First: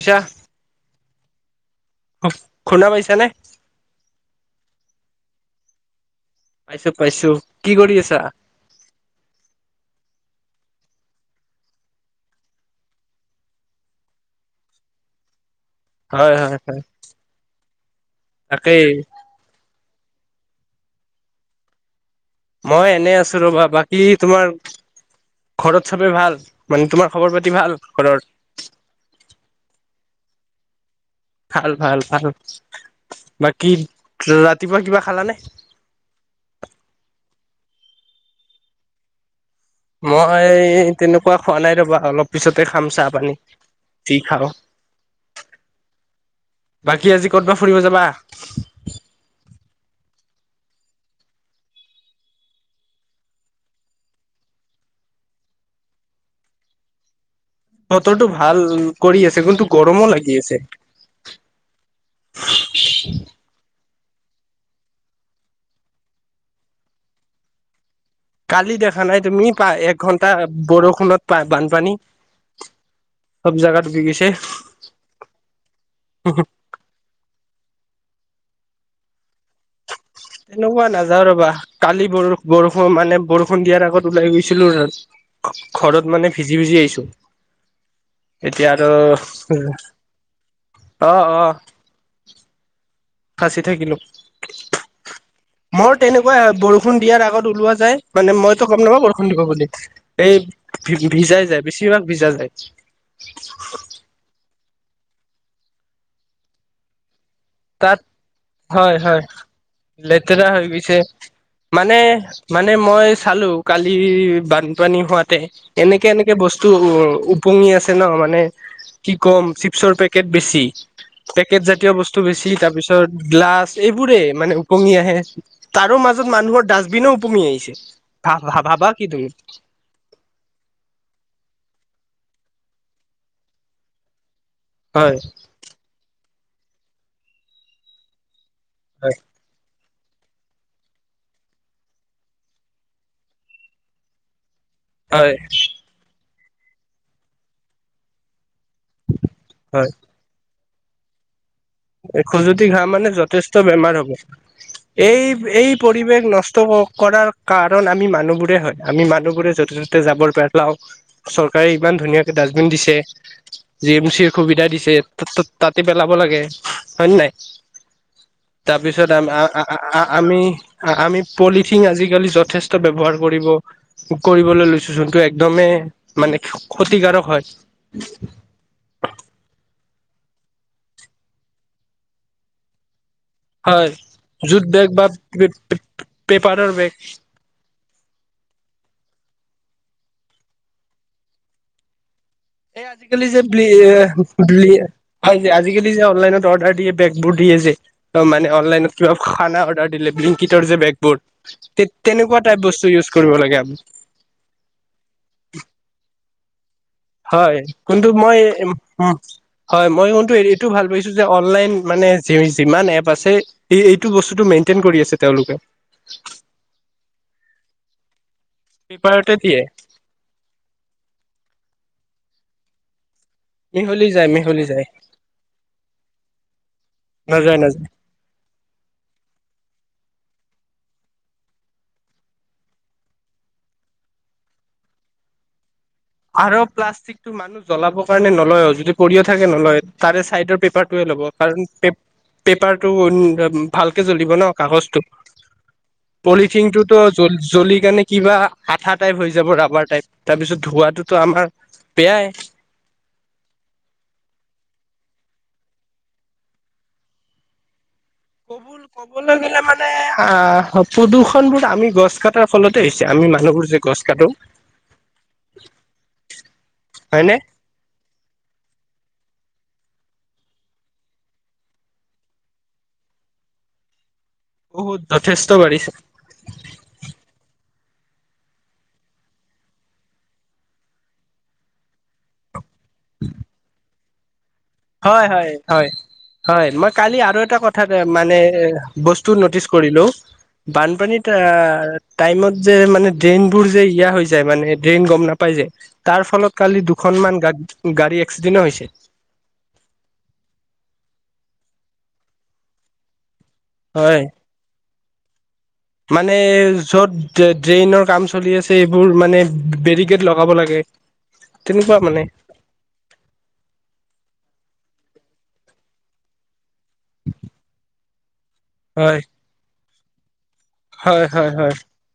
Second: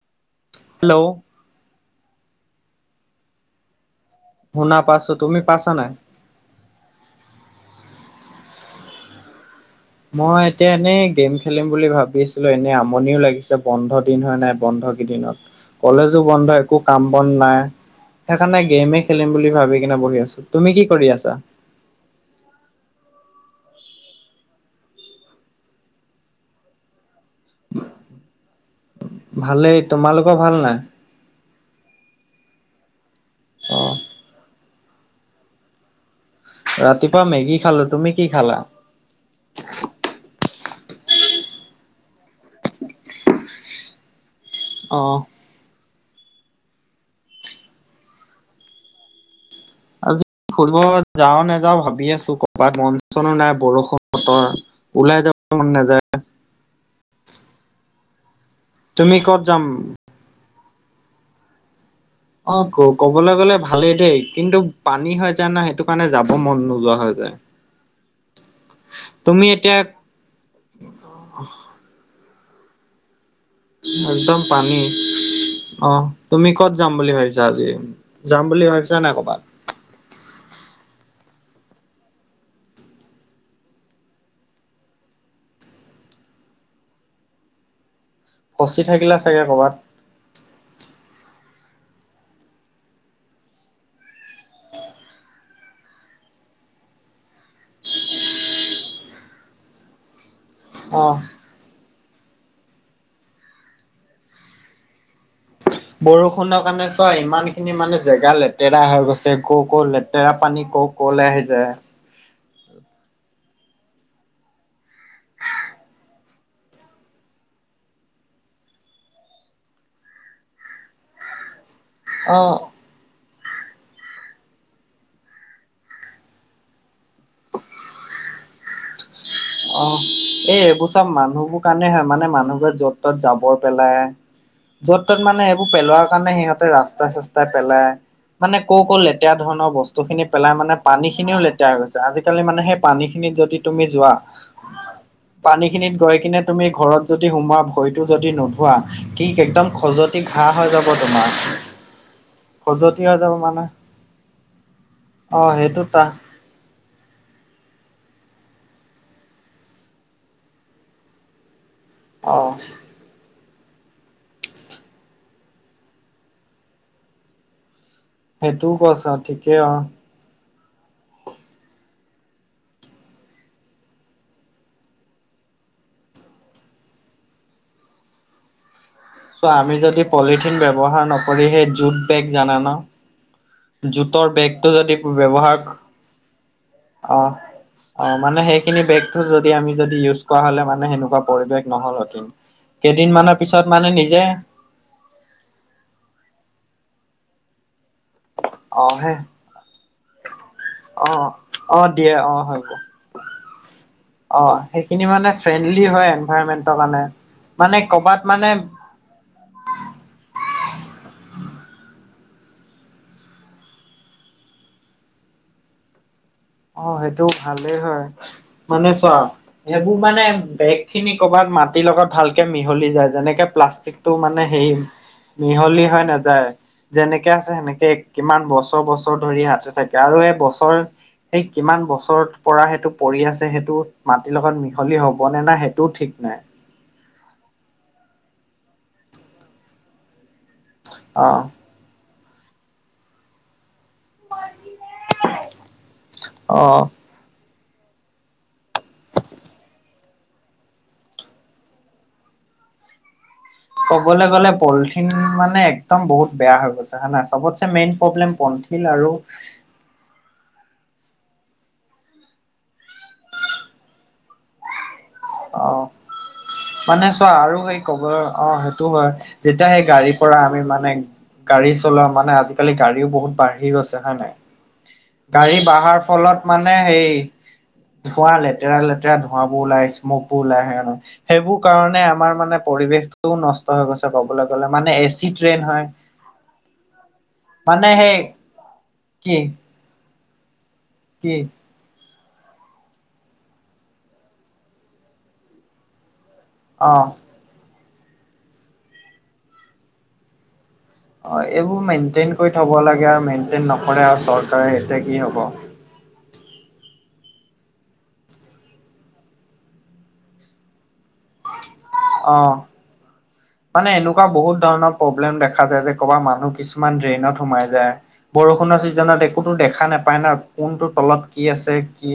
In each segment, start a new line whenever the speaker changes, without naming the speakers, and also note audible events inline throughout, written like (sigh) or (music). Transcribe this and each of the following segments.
থিয়া
hello,
(unintelligible) শুনা পাইছা নে?
শুনা পাচো তুমি পাছা নাই?
পাইছোঁ - পাইছোঁ কি কৰি আছা?
মই এতিয়া এনেই গেম খেলিম বুলি ভাবি আছিলোঁ এনে আমনিও লাগিছে বন্ধ দিন হয় নাই বন্ধ দিনত কলেজো
হয়
বন্ধ
হয়
একো
হয়
কাম বন নাই সেইকাৰণে
তাকেই
গেমে খেলিম বুলি ভাবি কিনে বহি আছো তুমি কি কৰি আছা?
মই এনে আছো ৰবা বাকী তোমাৰ ঘৰত চবে ভাল মানে তোমাৰ খবৰ পাতি ভাল ঘৰৰ?
ভালেই তোমালোকৰ ভাল নাই?
ভাল -ভাল-ভাল বাকী
অ
ৰাতিপুৱা কিবা খালানে?
ৰাতিপুৱা মেগী খালো তুমি কি খালা?
মই তেনেকুৱা খোৱা নাই ৰ'বা অলপ পিছতে খাম চাহ -পানী যি খাওঁ।
অ',
বাকী আজি ক'তবা ফুৰিব যাবা?
আজি ফুৰিব যাও নাযাওঁ ভাবি আছোঁ কবাত মন চনো নাই বৰষুণ বতৰ। ওলাই যাব মন নেযায়।
বতৰটো ভাল
তুমি
কৰি
ক'ত
আছে কিন্তু
যাম
গৰমো লাগি আছে।
অ', ক', - ক'বলৈ গ'লে ভালেই দেই, কিন্তু পানী হৈ যায় না সেইটো কাৰণে যাব মন নোযোৱা হৈ যায়',
কালি দেখা নাই তুমি পা', এক ঘন্টা বৰষুণত পা', - বানপানী', চব জাগাত ডুবি
পিইইইইই',
গৈছে
একদম পানী পিইইইইইই', অ', তুমি কত যাম বুলি ভাবিছা আজি? যাম বুলি ভাবিছা নাই কবাত?
তেনেকুৱা নাযাওঁ ৰবা, কালি বৰ', - বৰষুণ মানে বৰষুণ দিয়াৰ আগত ওলাই গৈছিলোঁ', ঘৰত মানে ভিজি - ভিজি আহিছোঁ', এতিয়া
ফচি
আৰু,
থাকিলা চাগে ক'বাত
উম', অ', - অ', ফাঁচি থাকিলোঁ', মোৰ তেনেকুৱা আৰু বৰষুণ দিয়াৰ আগত ওলোৱা যায়, মানে মইতো গম নাপাওঁ বৰষুণ দিব বুলি', এই, ভি',
অ
-ভি', - ভিজাই যায়, বেছিভাগ ভিজা যায়',
বৰষুণৰ কাৰণে চোৱা ইমান', খিনি মানে
তাত
জেগা লেতেৰা
হয়
হৈ
হয়
গৈছে, কৈ', -কৈ', লেতেৰা পানী
হৈ
কৈ',
গৈছে
- কৈ'লৈ আহি যায়',
মানে', মানে মই চালোঁ, কালি বানপানী হোৱাতে', এনেকে-এনেকে বস্তু ও', - ওপঙি আছে ন মানে', কি ক'ম, চিপছৰ পেকেট বেছি, পেকেট জাতীয় বস্তু
অ
বেছি তাৰপিছত', তোৰ গ্লাছ এইবোৰে মানে ওপঙি আহে', তাৰো মাজত মানুহৰ ডাষ্টবিনো ওপঙি আহিছে, ভা', -ভাব', -ভাবা কি তুমি',
অ', পিইইই', এই এইবোৰ চব মানুহবোৰ কাৰণে হয় মানে মানুহবোৰে য'ত ত'ত' জাবৰ পেলাই', য'ত
হয়
ত'ত মানে সেইবোৰ পেলোৱাৰ কাৰণে সিহঁতে ৰাস্তাই-চস্তাই পেলাই, মানে কৈ', - কৈ',
হয়
লেতেৰা', ধৰণৰ বস্তুখিনি পেলাই মানে পানীখিনিও লেতেৰা হৈ গৈছে, আজিকালি মানে সেই পানীখিনিত যদি তুমি যোৱা',
হয়',
পানীখিনিত গৈ কিনে তুমি ঘৰত যদি সোমোৱা, ভৰিটো যদি নোধোৱা কি একদম
হয়
খজুৱতি', ঠিক, ঘাঁহ হৈ যাব তোমাৰ',
এই খজুৱতি ঘাঁহ
খজতি
মানে
হৈ যাব
যথেষ্ট
মানে
বেমাৰ হ'ব', এই
অ
- এই
সেইটো তা
পৰিৱেশ নষ্ট ক', - কৰাৰ', কাৰণ আমি মানুহবোৰে হয়, আমি মানুহবোৰে য'তে ত'তে যাব পেলাওঁ', চৰকাৰে ইমান ধুনীয়াকে
অ
ডাষ্টবিন দিছে', জি এম চিৰ সুবিধা দিছে, তা', -তা', - তাতে পেলাব লাগে, হয় নে নাই',
সেইটোও কৈছ
তাৰপিছত আমি', - আ',
ঠিকেই
- আ',
অ
- আ', - আ', আমি, আ', - আমি পলিথিন আজিকালি যথেষ্ট ব্যৱহাৰ কৰিব', কৰিবলৈ লৈছোঁ যোনটো একদমেই মানে ক্ষ', -ক্ষতিকাৰক হয়',
চোৱা আমি যদি পলিথিন ব্যৱহাৰ নকৰি, সেই জুট বেগ জানা ন?
হয়
জুটৰ
জুট
বেগটো
বেগ
যদি
বা
ব্যৱহাৰ',
পেপাৰৰ বেগ',
অহ', অ', মানে সেইখিনি বেগটো যদি আমি যদি ইউজ কৰা হ'লে মানে সেনেকুৱা পৰিৱেশ নহ'ল হতিন',
এই আজিকালি
কেইদিনমানৰ
যে
পিছত
ব্লি
মানে
এই
নিজে
ব্লি এ', সেই যে আজিকালি যে অনলাইনত অৰ্ডাৰ দিয়ে বেগবোৰ দিয়ে যে', ত মানে
অ
অনলাইনত
হে
কিবা খা', - খানা অৰ্ডাৰ দিলে ব্লিংকিটৰ যে
অ
বেগবোৰ',
অ
তে', -
দিয়ে অ
তেনেকুৱা টাইপ
হৈ
বস্তু ইউজ কৰিব লাগে আমি',
অ', সেইখিনি মানে ফ্ৰেণ্ডলি হয় এনভাইৰণমেন্টৰ কাৰণে',
হয়
মানে
কিন্তু
ক'বাত
মই এ',
মানে
উম', হয়', মই কিন্তু এইটো ভাল পাইছোঁ যে অনলাইন মানে যি', - যিমান এপ আছে', এই', - এইটো বস্তুটো মেইনটেইন কৰি আছে তেওঁলোকে',
অ', সেইটো ভালেই হয়, মানে চোৱা,
পেপাৰতে দিয়ে
ইয়াত', এইবোৰ মানে বেগ খিনি কৰ'বাত মাটি লগত ভালকে মিহলি যায় যেনেকে',
মিহলি
প্লাষ্টিকটো
যায়
মানে
মিহলি
হেৰি,
যায়
মিহলি হৈ নাযায়, যেনেকে আছে
নাযায় নাযায়
সেনেকে', কিমান বছৰ - বছৰ ধৰি ইয়াতে থাকে আৰু এই বছৰ', সেই কিমান বছৰ পৰা সেইটো পৰি আছে সেইটো মাটিৰ লগত মিহলি হ'ব নে না সেইটোও ঠিক নাই',
আৰু প্লাষ্টিকটো মানুহ জ্বলাবৰ কাৰণে নলয় অ যদি পৰিও থাকে নলয় তাৰে চাইডৰ পেপাৰ টোৱে ল'ব
অ
কাৰণ পে পেপাৰটো। ভালকে জ্বলিব ন কাগজটো
অ
পলিথিনটোতো। জ জ্বলি কাৰণে কিবা আঠা টাইপ হৈ যাব ৰাবাৰ টাইপ তাৰপিছত ধোৱাটো। ত আমাৰ বেয়াই।
ক'বলে গলে পলিথিন মানে একদম বহুত বেয়া হৈ গৈছে হয় নাই চবতে মেইন প্ৰব্লেম। পলিথিন
কবুল
আৰু
কবল গলে মান। আহ প্ৰদূষণ বোৰ আমি গছ কটাৰ ফলতে হৈছে আমি মানুহবোৰ যে গছ কাটো। (inaudible)
অ মানে চোৱা
হয়নে
আৰু এই। কব অ সেইটো হয় যেতিয়া সেই গাড়ীৰ পৰা আমি মানে। গাড়ী চলোৱা মানে আজিকালি গাড়ীও বহুত বাঢ়ি গৈছে হয় নাই।
বহুত যথেষ্ট
গাড়ী
বাঢ়িছে
বাঢ়াৰ ফলত। মানে সেই ধুৱা লেতেৰা লেতেৰা ধোঁৱাবোৰ ওলাই। মপো ওলাই আহে ন সেইবোৰ কাৰণে আমাৰ মানে পৰিৱেশটোও ন ষ্ট হৈ গৈছে কবলৈ গ'লে মানে এ চি ট্ৰেইন হয়।
হয় মই কালি আৰু এটা কথা মানে বস্তু
কি
নটিছ। কৰিলো
কি
বানপানীত। টাইমত যে মানে ড্ৰেইনবোৰ যে ইয়া হৈ যায় মানে ড্ৰেইন গম নাপাই যায় তাৰ ফলত। কালি
অ
দুখনমান গা গাড়ী এক্সিডেন্ট হৈছে।
অ এইবোৰ মেইনটেইন কৰি থব লাগে আৰু মেইনটেইন নকৰে আও
হয়
চৰকাৰে সেতিয়া কি হ'ব।
মানে য'ত ড্ৰেইনৰ কাম চলি আছে এইবোৰ মানে বেৰিকেড লগাব লাগে। তেনেকুৱা মানে।
অ। মানে এনেকুৱা বহুত ধৰণৰ প্ৰব্লেম দেখা যায় যে ক'ৰবাত মানুহ কিছুমান ড্ৰেইনত সোমাই যায় বৰষুণৰ
হয়
ছিজনত একোতো দেখা নাপায় ন কোনটো
হয়
তলত কি
হয়
আছে কি।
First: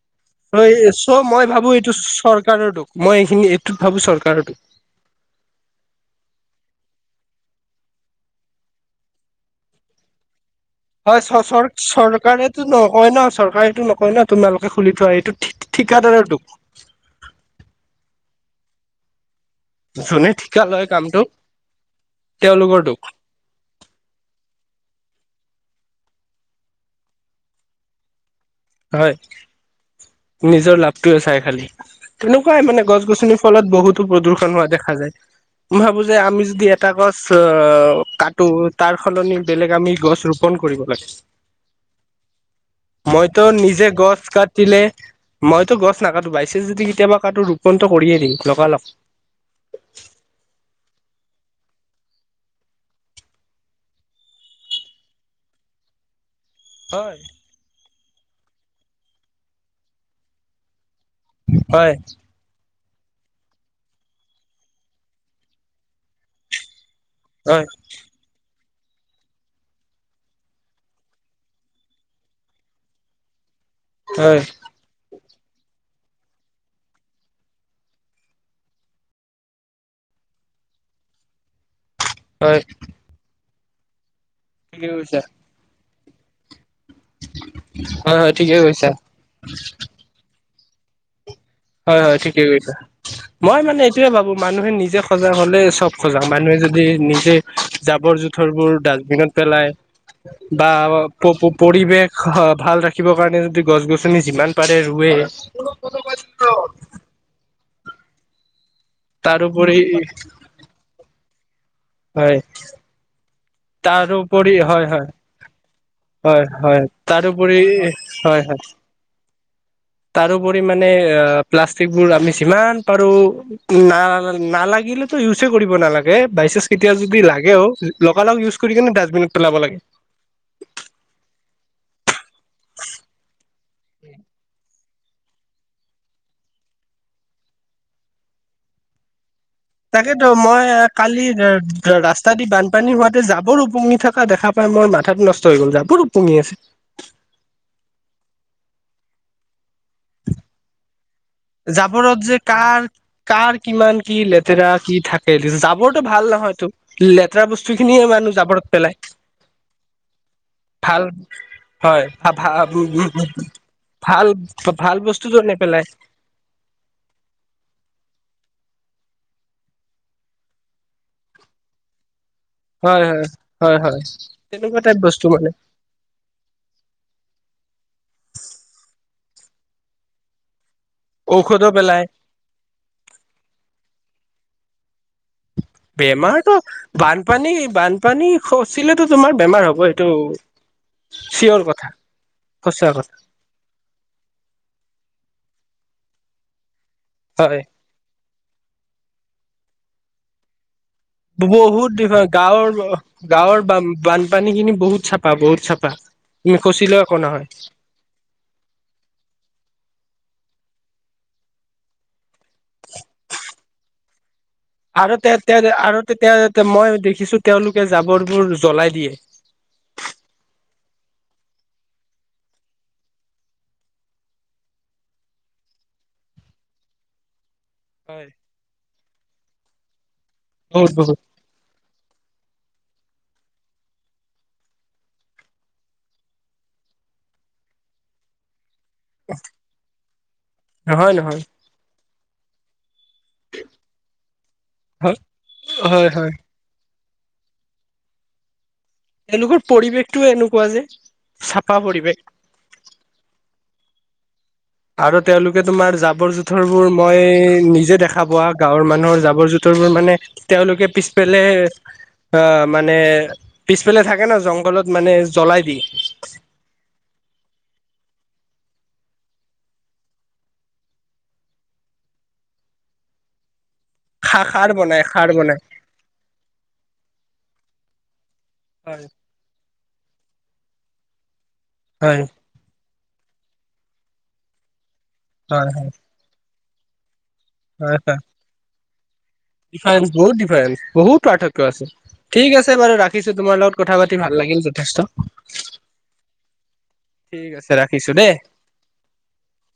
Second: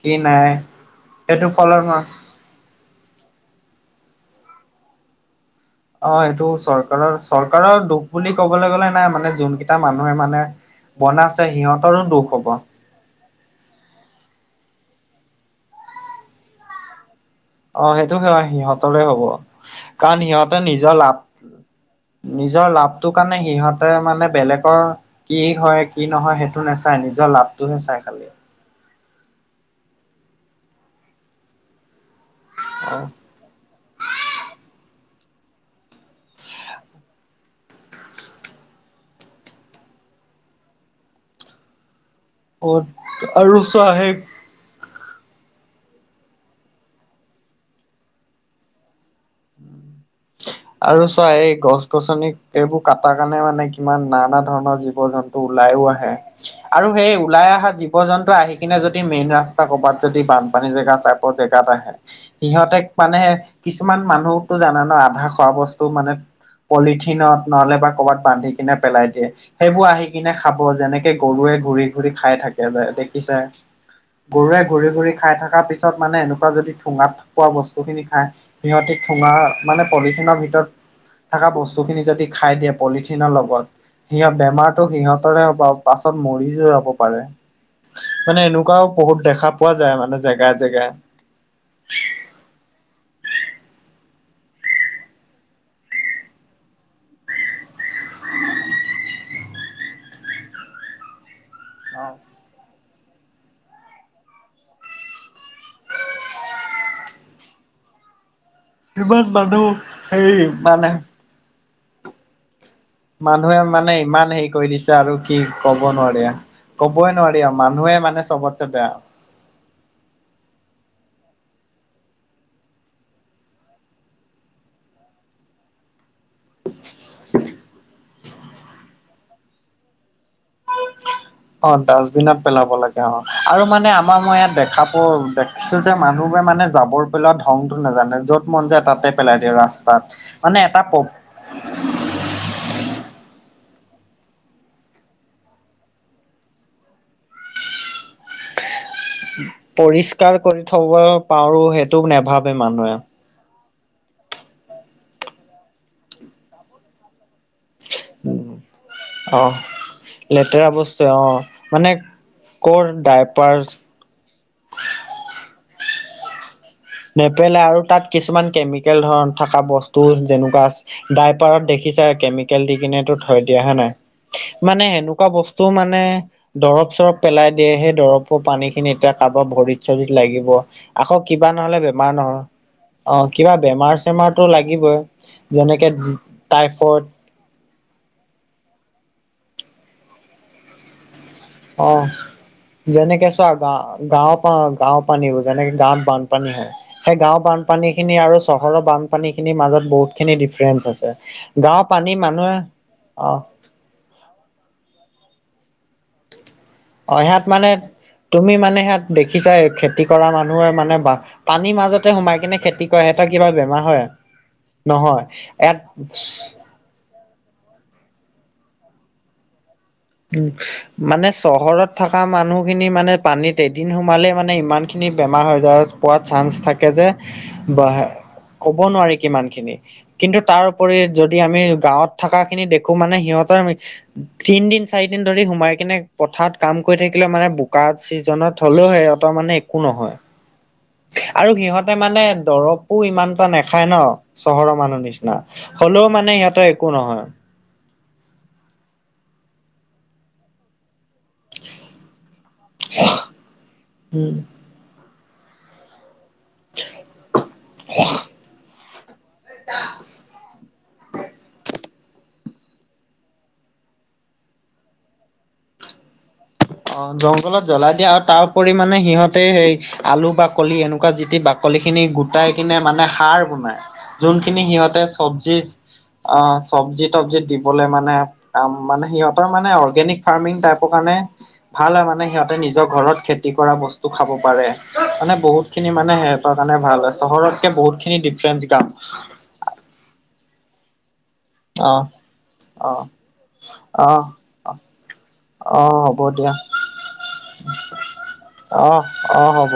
কি নাই
হয় চ
সেইটো
মই ভাবো
ফলত
এইটো চৰকাৰ দুখ মই এইখিনি এইটোত ভাবো চৰকাৰৰ দুখ
অ এইটো চৰকাৰৰ চৰকাৰৰ দুখ বুলি ক'বলে গ'লে নাই মানে যোনকেইটা মানুহে মানে
হয় চ
বনাইছে
চৰ
সিহঁতৰো দুখ হব
চৰকাৰেটো নকয় ন চৰকাৰটো ন। ক ন তোমালোকে খুলি থোৱা এইটো ঠি ঠি ঠিকাদাৰ দুখ।
অ সেইটো সেয়া সিহঁতৰে হব। কাৰণ
যোনে
সিহঁতে
ঠিকা লয়
নিজৰ
কামটো
লাভ নিজৰ
তেওঁলোকৰ দুখ
লাভটোৰ কাৰণে সিহঁত। তে মানে বেলেগৰ কি হয় কি নহয় সেইটো নেচাই নিজৰ লাভটোহে চাই খালি।
হয় নিজৰ লাভটোয়ে চাই খালি তেনেকুৱাই মানে গছ গছনি। ফলত বহুতো প্ৰদূষন হোৱা দেখা যায় মই ভাবো যে আমি যদি এটা গছ। অ কাটো তাৰ সলনি বেলেগ আমি গছ ৰোপন কৰিব লাগে।
অ',
মইতো
আৰু
নিজে
চোৱা সেই
গছ কাটিলে মইতো গছ নাকাটো বাইছে যদি কেতিয়াবা কাটো ৰোপণটো কৰিয়ে দিঙ লগা লগ
আৰু চোৱা এই গছ গছনি এইবোৰ কাটাৰ কাৰণে মানে কিমান নানা ধৰণৰ জীৱ জন্তু তো ওলায়ো আহে আৰু সেই
হয়
ওলাই অহা জীৱ জন্তু আহি কিনে যদি মেইন ৰাস্তা কৰবাত যদি বানপানী জেগাত জেগাত
হয়
আহে সিহঁতে মানে কিছুমান মানুহ জানে না খোৱা বস্তু মানে পলিথিনত
হয়
নহ'লে বা ক'ৰবাত বান্ধি কিনে পেলাই দিয়ে। সেইবোৰ আহি কিনে খাব যেনেকে গৰুৱে ঘূৰি ঘুৰি খাই থাকে যে দেখিছাই
হয়
গৰুৱে ঘূৰি ঘুৰি খাই থকা পিছত মানে এনেকুৱা যদি ঠোঙাত পোৱা বস্তু খিনি খাই সিহঁতি থোঙা মানে পলিথিনৰ ভিতৰত থকা বস্তুখিনি যদি খাই
হয়
দিয়ে পলিথিনৰ লগত সিহত বেমাৰতো
ঠিকে কৈছা
সিহঁতৰে হব পাছত মৰি যে যাব পাৰে
হয় হয় ঠিকে
মানে এনেকুৱাও
কৈছা
বহুত দেখা পোৱা যায় মানে জেগাই জেগাই
হয় হয় ঠিকেই কৈছা মই মানে এইটোয়ে ভাবো মানুহে নিজে সজাগ হলে চব সজা মানুহে যদি নিজে জাবৰ জোথৰ বোৰ ডাষ্টবিনত পেলাই। বা পৰিৱেশ ভাল ৰাখিবৰ কাৰণে যদি গছ গছনি যিমান পাৰে ৰুৱে। উ (unintelligible) অ',
সিমান মানুহ
তাৰোপৰি
হেৰি মানে।
হয়।
মানুহে মানে ইমান হেৰি
তাৰোপৰি
কৰি
হয়
দিছে
হয়
আৰু কি কব নোৱাৰি
হয় হয়
কবই নোৱাৰি
তাৰোপৰি
মানুহে মানে মানে
হয় হয়
চবতছে বেয়া।
তাৰোপৰি মানে প্লাষ্টিকবোৰ আমি যিমান পাৰো ন নালাগিলে ইউজে কৰিব নালাগে বাইচাঞ্চ কেতিয়া যদি লাগেও লগা লগ ইউজ কৰি কিনে ডাষ্টবিনত পেলাব লাগে।
অ, ডাষ্টবিনত পেলাব লাগে অ, আৰু মানে আমাৰ মই ইয়াত দেখা প পি যে মানুহবে মানে যাবৰ পেলোৱা ধংটো নাজানে য'ত মন যায় তাতে পেলাই দিয়ও ৰাস্তা
তাকেতো মই কালি ৰাস্তা দি বানপানী হোৱাতে জাবৰ ওপঙি থকা দেখা পাই মই মাথাতটো নষ্ট হৈ গ'ল জাবৰ ওপঙি আছে।
পৰিষ্কাৰ কৰি থব পাৰো সেইটো
জাবৰত যে
নাভাবে
কাৰ
মানুহে।
কাৰ কিমান কি লেতেৰা কি থাকে যাবৰটো ভাল নহয়তো ল লেতেৰা বস্তু খিনিয়ে মানুহ জাবৰত পেলায়।
অ', লেতেৰা বস্তু
ভাল
অ মানে
হয় ভ ভ
কৰ
(unintelligible)
ডাইপাৰ
ভাল - ভাল বস্তুটো নেপেলাই।
নেপেলাই আৰু তাত কিছুমান কেমিকেল ধৰণ থকা বস্তু যেনেকুৱা আছে। ডাইপাৰত দেখিছে কে কেল দি কিনে
হয় হয়
থৈ দিয়া হে
হয়
নাই
হয়
মানে সেনেকুৱা বস্তু মানে দৰব চৰব পেলাই দিয়ে সেই দৰবৰ পানীখিনি এতিয়া কাৰোবাক ভৰিত চৰিত লাগিব। আকৌ কিবা
ঔষধো
নহলে
পেলাই
বেমাৰ নহল, অ, কিবা বেমাৰ চেমাৰতো লাগিবই। যেনেকে
বেমাৰতো
টাইফইড।
বানপানী - বানপানী খচিলেতো তোমাৰ বেমাৰ হ'ব সেইটো চিয়ৰ
অ
কথা সচা কথা।
যেনেকে গা- গাঁওৰ গাওৰ পানীবোৰ যেনেকে গাঁৱত বানপানী হয় সেই গাঁওৰ
হয়
বানপানী খিনি আৰু চহৰৰ বানপানী খিনিৰ মাজত বহুতখিনি ডিফাৰেন্ঞ্চ আছে। গাঁৱৰ
বহুত
পানী মানুহে
গাঁৱৰ -
অ
গাঁৱৰ বানপানী খিনি বহুত চাপা বহুত চাপা তুমি কৈছিলা
অ, সিহাত মানে তুমি মানে সিহাত দেখিছাই খেতি কৰা মানুহে মানে পানীৰ মাজতে সোমাই কিনে খেতি কৰে, সিহঁতৰ কিবা বেমাৰ হয়?
আৰু
নহয়
তে-তে
ইয়াত
আৰু তেতিয়া মই দেখিছো তেওঁলোকে জাবৰবোৰ জ্বলাই দিয়ে।
উম, মানে চহৰত থকা মানুহখিনি মানে পানীত এদিন সোমালে মানে ইমান খিনি খিনি বেমাৰ হৈ যায়। পোৱাৰ চান্স থাকে যে,
হয়
কব নোৱাৰি কিমান খিনি কিন্ত তাৰ
বহুত
উপৰি
বহুত
যদি দি আমি গাঁৱত থকা খিনি দেখো মানে সিহঁতৰ তিন দিন চাৰি দিন ধৰি সোমাই কিনে পথাৰত কাম কৰি থাকিলে মানে বোকা ছিজনত হ'লেও হে মানে একো নহয়।
নহয়-নহয়।
আৰু সিহঁতে মানে দৰৱো ইমান এটা নাখায় ন, চহৰৰ মানুহ
হয়
নিচিনা হলেও
হয় হয়
মানে সিহঁতৰ একো নহয়।
তেওঁলোকৰ পৰিৱেশটো এনেকুৱা যে, চাফা পৰিৱেশ।
উম,
আৰু তেওঁলোকে তোমাৰ জাবৰ জোথৰ বোৰ মই নিজে দেখা পোৱা গাঁৱৰ মানুহৰ জাব জৰ জোতৰবোৰ মানে তেওঁলোকে পিছফালে অ, মানে পিছফালে থাকে ন জংঘলত মানে জ্বলাই দিয়ে।
অ', জংঘলত জ্বলাই দিয়া আৰু তাৰ পৰি মানে সিহঁতে সেই আলু বাকলি এনেকুৱা যিটি বাকলিখিনি গোটাই কিনে মানে সাৰ বনায়।
খা
যোনখিনি
খাৰ বনাই
সিহঁতে
খাৰ বনাই
চব্জি অ', চবজি তবজি দিবলে মানে কাম মানে
হয়
সিহঁত সিহঁতৰ মানে অৰ্গেনিক ফাৰ্মিং টাইপৰ কাৰণে ভাল হয় মানে সিহঁত নিজৰ ঘৰত খেতি কৰা বস্তু খাব পাৰে মানে
হয়
বহুত
হয়
খিনি মানে ৰ কাৰণে ভাল হয় চহৰতকে বহুত খিনি ডিফাৰেন্ঞ্চ গাম
ডিফাৰেন্স বহুত ডিফাৰেন্স বহুত পৰ্থক আছে
অ'।
ঠিক আছে
অ
বাৰু ৰাখিছো তোমাৰ লগত কথা
অ
পাতি ভাল লাগিল যথেষ্ট।
অ', হ'ব দিয়া।
ঠিক আছে ৰাখিছো দেই।
অ'-অ', হ'ব।